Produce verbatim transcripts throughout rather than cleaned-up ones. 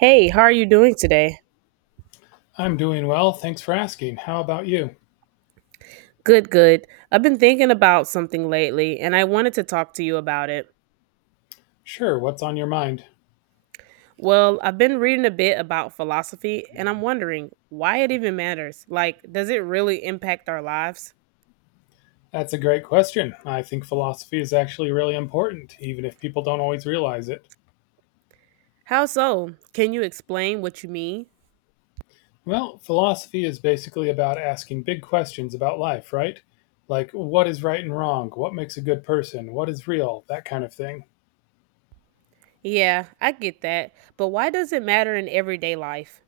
Hey, how are you doing today? I'm doing well, thanks for asking. How about you? Good, good. I've been thinking about something lately and I wanted to talk to you about it. Sure, what's on your mind? Well, I've been reading a bit about philosophy and I'm wondering why it even matters. Like, does it really impact our lives? That's a great question. I think philosophy is actually really important, even if people don't always realize it. How so? Can you explain what you mean? Well, philosophy is basically about asking big questions about life, right? Like what is right and wrong, what makes a good person, what is real, that kind of thing. Yeah, I get that. But why does it matter in everyday life?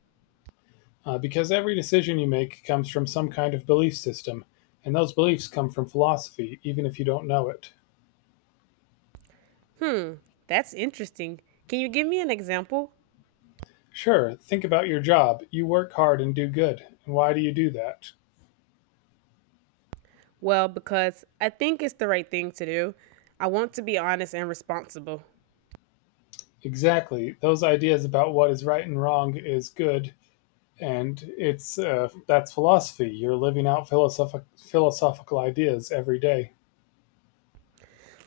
Uh, because every decision you make comes from some kind of belief system, and those beliefs come from philosophy, even if you don't know it. Hmm, that's interesting. Can you give me an example? Sure, think about your job. You work hard and do good. And why do you do that? Well, because I think it's the right thing to do. I want to be honest and responsible. Exactly, those ideas about what is right and wrong is good, and it's uh, that's philosophy. You're living out philosophic, philosophical ideas every day.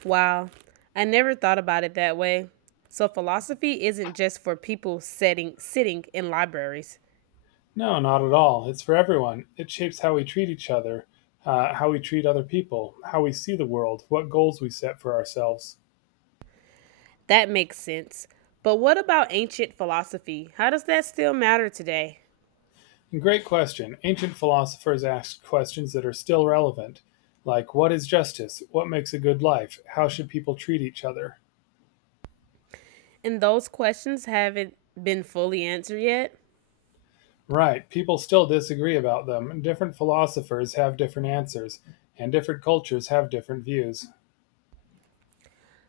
Wow, I never thought about it that way. So philosophy isn't just for people sitting sitting in libraries. No, not at all. It's for everyone. It shapes how we treat each other, uh, how we treat other people, how we see the world, what goals we set for ourselves. That makes sense. But what about ancient philosophy? How does that still matter today? And great question. Ancient philosophers asked questions that are still relevant, like what is justice, what makes a good life, how should people treat each other. And those questions haven't been fully answered yet. Right, people still disagree about them. And Different philosophers have different answers, and different cultures have different views.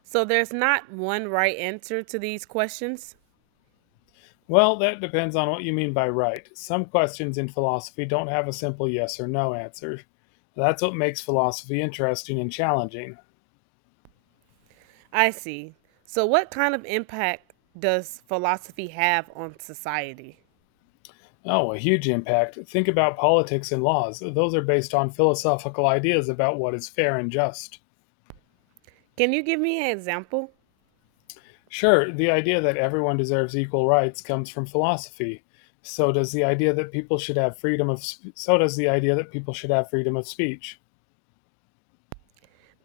So there's not one right answer to these questions. Well, that depends on what you mean by right. Some questions in philosophy don't have a simple yes or no answer. That's what makes philosophy interesting and challenging. I see. So what kind of impact does philosophy have on society? Oh, a huge impact. Think about politics and laws. Those are based on philosophical ideas about what is fair and just. Can you give me an example? Sure, the idea that everyone deserves equal rights comes from philosophy. So does the idea that people should have freedom of sp- So does the idea that people should have freedom of speech.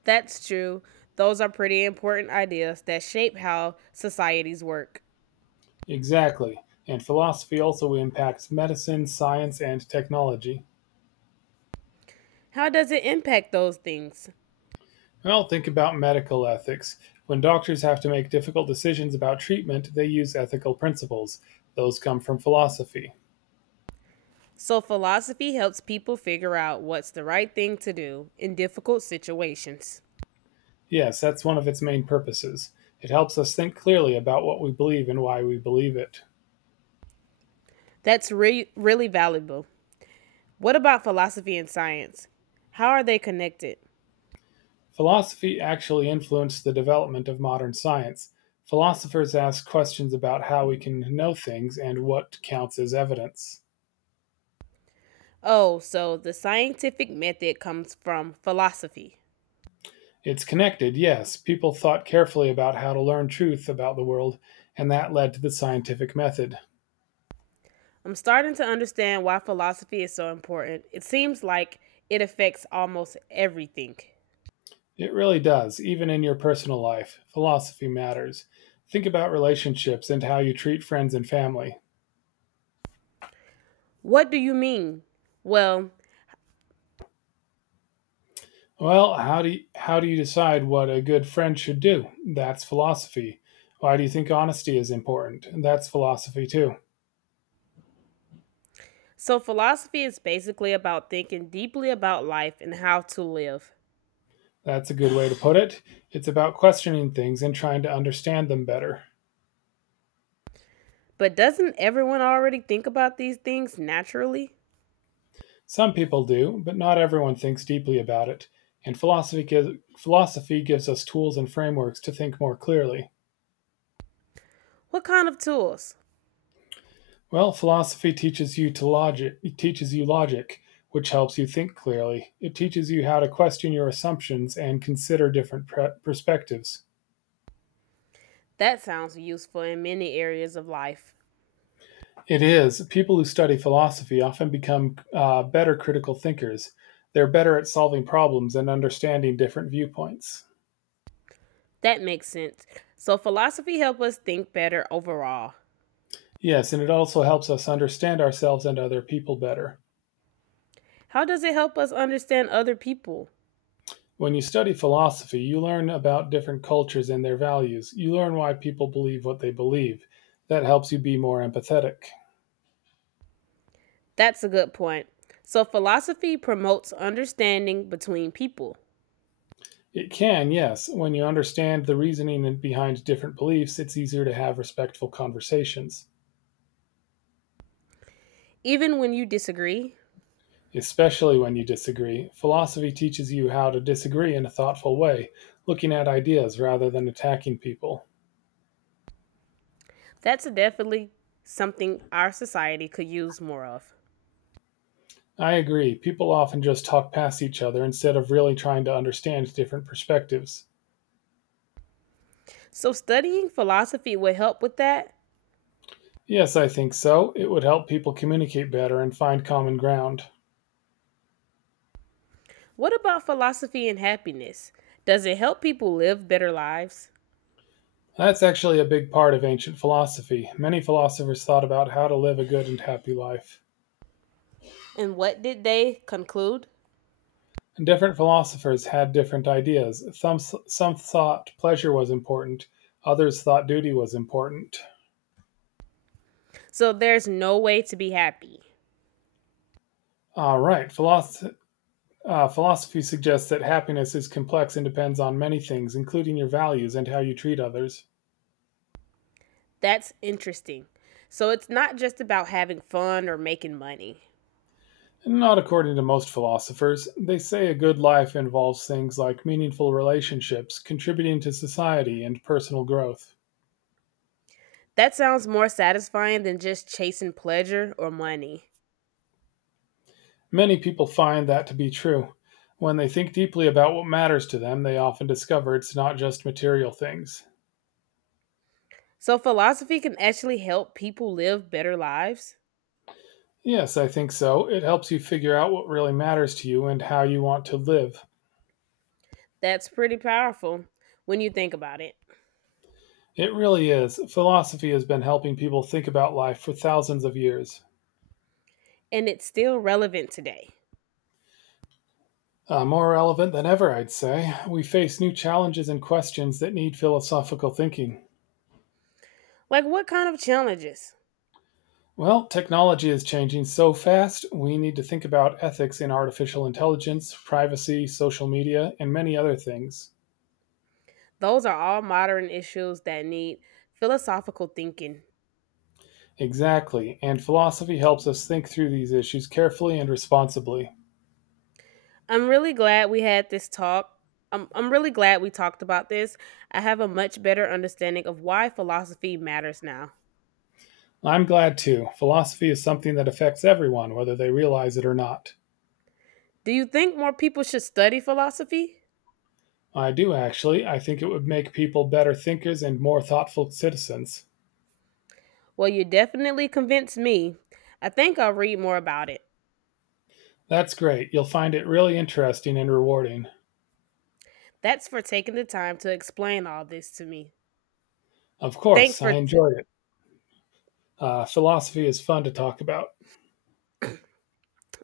That's true. Those are pretty important ideas that shape how societies work. Exactly. And philosophy also impacts medicine, science, and technology. How does it impact those things? Well, think about medical ethics. When doctors have to make difficult decisions about treatment, they use ethical principles. Those come from philosophy. So, philosophy helps people figure out what's the right thing to do in difficult situations. Yes, that's one of its main purposes. It helps us think clearly about what we believe and why we believe it. That's re- really valuable. What about philosophy and science? How are they connected? Philosophy actually influenced the development of modern science; philosophers ask questions about how we can know things and what counts as evidence. Oh, so the scientific method comes from philosophy. It's connected, yes. People thought carefully about how to learn truth about the world, and that led to the scientific method. I'm starting to understand why philosophy is so important. It seems like it affects almost everything. It really does, even in your personal life. Philosophy matters. Think about relationships and how you treat friends and family. What do you mean? Well, Well, how do you, how do you decide what a good friend should do? That's philosophy. Why do you think honesty is important? That's philosophy too. so philosophy is basically about thinking deeply about life and how to live. That's a good way to put it. It's about questioning things and trying to understand them better. But doesn't everyone already think about these things naturally? Some people do, but not everyone thinks deeply about it. And philosophy gives, Philosophy gives us tools and frameworks to think more clearly. What kind of tools? Well, philosophy teaches you to logic. It teaches you logic, which helps you think clearly. It teaches you how to question your assumptions and consider different pre- perspectives. That sounds useful in many areas of life. It is. People who study philosophy often become uh, better critical thinkers. They're better at solving problems and understanding different viewpoints. That makes sense. So philosophy helps us think better overall. Yes, and it also helps us understand ourselves and other people better. How does it help us understand other people? When you study philosophy, you learn about different cultures and their values. You learn why people believe what they believe. That helps you be more empathetic. That's a good point. So philosophy promotes understanding between people. It can, yes. When you understand the reasoning behind different beliefs, it's easier to have respectful conversations, Even when you disagree. especially when you disagree. Philosophy teaches you how to disagree in a thoughtful way, looking at ideas rather than attacking people. That's definitely something our society could use more of. I agree. People often just talk past each other instead of really trying to understand different perspectives. So, studying philosophy would help with that. Yes, I think so. It would help people communicate better and find common ground. What about philosophy and happiness? Does it help people live better lives? That's actually a big part of ancient philosophy. Many philosophers thought about how to live a good and happy life. And what did they conclude? Different philosophers had different ideas. Some, some thought pleasure was important, others thought duty was important. So, there's no way to be happy. All right, philosophy. Uh, philosophy suggests that happiness is complex and depends on many things, including your values and how you treat others. That's interesting. So, it's not just about having fun or making money. Not according to most philosophers. They say a good life involves things like meaningful relationships, contributing to society, and personal growth. That sounds more satisfying than just chasing pleasure or money. Many people find that to be true. When they think deeply about what matters to them, they often discover it's not just material things. So, philosophy can actually help people live better lives? Yes, I think so. It helps you figure out what really matters to you and how you want to live. That's pretty powerful when you think about it. It really is. Philosophy has been helping people think about life for thousands of years. And it's still relevant today. Uh, more relevant than ever, I'd say. We face new challenges and questions that need philosophical thinking. Like, what kind of challenges? Well, technology is changing so fast, we need to think about ethics in artificial intelligence, privacy, social media, and many other things. Those are all modern issues that need philosophical thinking. Exactly, and philosophy helps us think through these issues carefully and responsibly. I'm really glad we had this talk. I'm, I'm really glad we talked about this. I have a much better understanding of why philosophy matters now. I'm glad too. Philosophy is something that affects everyone, whether they realize it or not. Do you think more people should study philosophy? I do actually. I think it would make people better thinkers and more thoughtful citizens. Well, you definitely convinced me. I think I'll read more about it. That's great. You'll find it really interesting and rewarding. That's for taking the time to explain all this to me. Of Thanks course, for. I T- enjoyed it. Uh, philosophy is fun to talk about.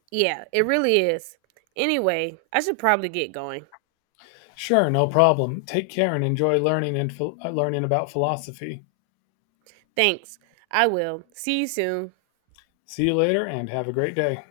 Yeah, it really is. Anyway, I should probably get going. Sure, no problem. Take care and enjoy learning and ph- uh, learning about philosophy. Thanks. I will. See you soon. See you later and have a great day.